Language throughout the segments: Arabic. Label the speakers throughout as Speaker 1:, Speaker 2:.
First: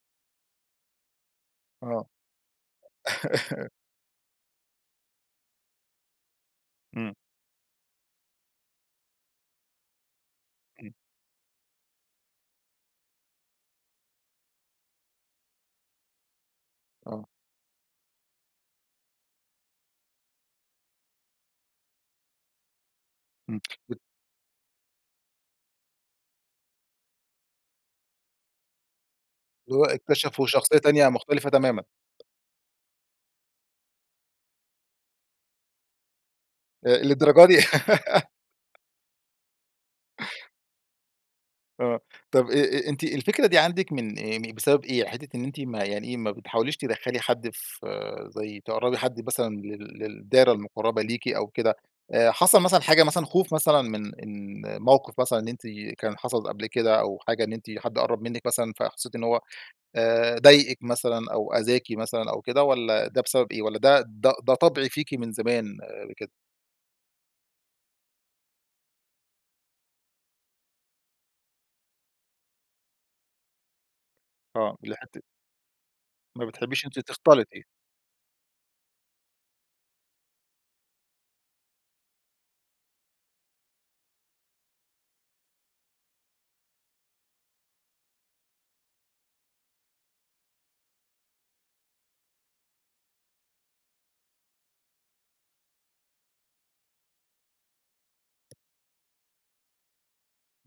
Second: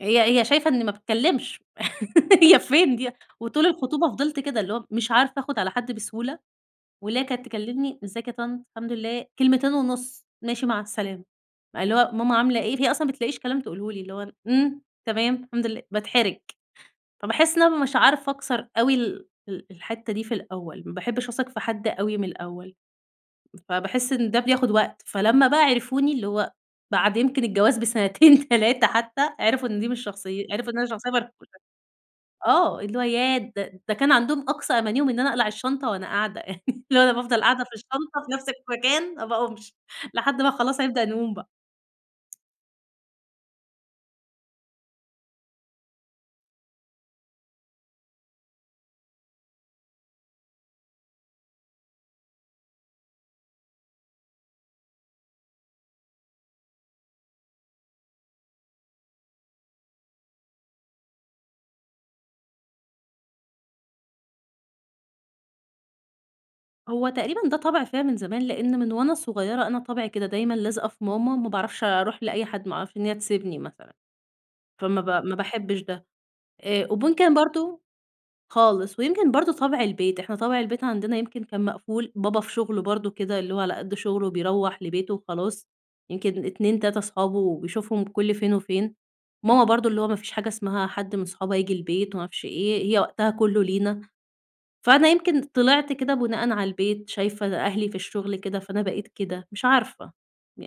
Speaker 1: هي هي شايفة إنّي ما باتكلمش،
Speaker 2: آه.
Speaker 1: هي فين دي؟ وطول الخطوبة فضلت كده، اللي هو مش عارفة آخد على حد بسهولة،
Speaker 2: إمم.
Speaker 1: واللي هي كانت تكلمني "ازيك يا طنط؟ الحمد لله." كلمتين ونص "ماشي، مع
Speaker 2: إمم.
Speaker 1: السلامة." اللي هو "ماما عاملة إيه؟" هي أصلًا ما بتلاقيش كلام تقول له لي، اللي هو "إمم، تمام، الحمد لله." باتحرج.
Speaker 2: آه.
Speaker 1: فباحس إن أنا مش عارفة أكسر أوي ال ال الحتّة دي في الأوّل، ما باحبش أثق في حد أوي من الأوّل.
Speaker 2: إمم، بت
Speaker 1: فباحس إن ده بياخد وقت فلما بقى عرفوني اللي هو بعد يمكن الجواز بسنتين، 3 حتّى عرفوا
Speaker 2: اللي
Speaker 1: إن
Speaker 2: هو
Speaker 1: دي مش
Speaker 2: اكتشفوا
Speaker 1: شخصي عرفوا
Speaker 2: شخصية
Speaker 1: إن
Speaker 2: تانية
Speaker 1: شخصيّة
Speaker 2: مختلفة
Speaker 1: فرفوشة
Speaker 2: تمامًا.
Speaker 1: آه، اللي هو ياه! ده ده كان عندهم أقصى أمانيهم إن أنا أقلع الشنطة وأنا قاعدة، اللي
Speaker 2: آآ،
Speaker 1: هو أنا بافضل
Speaker 2: للدرجة دي!
Speaker 1: قاعدة في الشنطة في نفس المكان ما باقومش لحد بقى خلاص هنبدأ نقوم بقى.
Speaker 2: آه، طب أ أ أنتِ الفكرة دي عندِك من أيّام إيه، بسبب إيه؟ حتّة إن أنتِ ما يعني إيه، ما بتحاوليش تدخلي حد ف زي تقربي حد مثلًا لل للدايرة المقربة ليكِ أو كده، حصل مثلًا حاجة مثلًا خوف مثلًا من من موقف مثلًا إن أنتِ كان حصل قبل كده أو حاجة إن أنتِ حد قرب منِك مثلًا، فحسيتِ إنّه هو آآ ضايقِك مثلًا أو أذاكِ مثلًا أو كده، والَّا ده بسبب إيه؟ والَّا ده ده ده طبع فيكِ من زمان كده؟
Speaker 1: هو تقريبًا ده طبع فيّ من زمان، لإن من وأنا صغيّرة أنا طبعي كده دايمًا لازقة في ماما ما باعرفش أروح لأي حد، ما أعرفش إن هي تسيبني مثلًا،
Speaker 2: آه،
Speaker 1: فما
Speaker 2: الحتة
Speaker 1: ب ما باحبش ده،
Speaker 2: ما بتحبيش
Speaker 1: آآ،
Speaker 2: أنتِ
Speaker 1: وممكن
Speaker 2: تختلطي.
Speaker 1: برضو خالص ويمكن برضو طبع البيت، إحنا طبع البيت عندنا يمكن كان مقفول، بابا في شغله برضو كده اللي هو على قد شغله بيروح لبيته وخلاص، يمكن 2، 3 أصحابه بيشوفهم كل فين وفين. ماما برضو اللي هو ما فيش حاجة اسمها حد من صحابها ييجي البيت وما عرفش إيه ،هي وقتها كلّه لينا. فأنا يمكن طلعت كده بُناءً على البيت، شايفة أهلي في الشغل كده، فأنا بقيت كده مش عارفة،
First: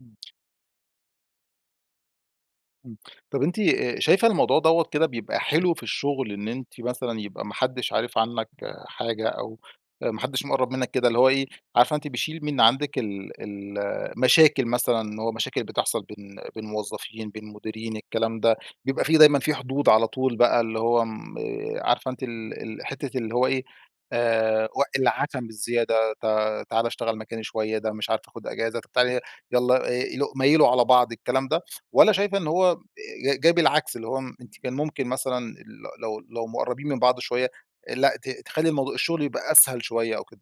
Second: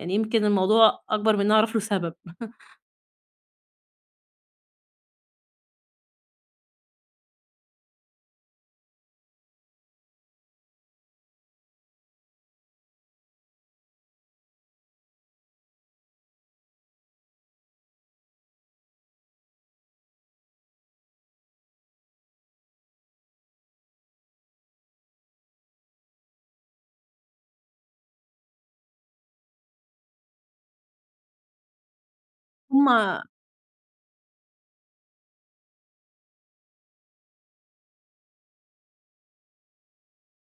Speaker 2: إمم.
Speaker 1: يمكن الموضوع أكبر من إن أنا أعرف له سبب.
Speaker 2: إمم، طب أنتِ، آآ شايفة الموضوع دوَّة كده بيبقى حلو في الشغل، إن أنتِ مثلًا يبقى ما حدش عارف عنك حاجة أو آآ، ما حدش مقرب منّك كده، اللي هو إيه عارفة أنتِ بيشيل من عندِك ال ال المشاكل مثلًا إن هو مشاكل بتحصل بين بين موظفين، بين مديرين، الكلام ده، بيبقى في دايمًا في حدود على طول بقى اللي هو آمم عارفة أنتِ ال ال حتّة اللي هو إيه، آآ وق العشم الزيادة ت تعالَ اشتغل مكاني شويّة، ده مش عارفة آخد أجازة طب تعالي يلَّا إ ميل ميلوا على بعض، الكلام ده، والَّا شايفة إن هو أ
Speaker 1: هم
Speaker 2: ج جاي بالعكس، اللي هو م أنتِ كان ممكن مثلًا ل لو لو مقربين من بعض شويّة آآ، لا ت تخلي الموضوع الشغل يبقى أسهل شويّة أو كده؟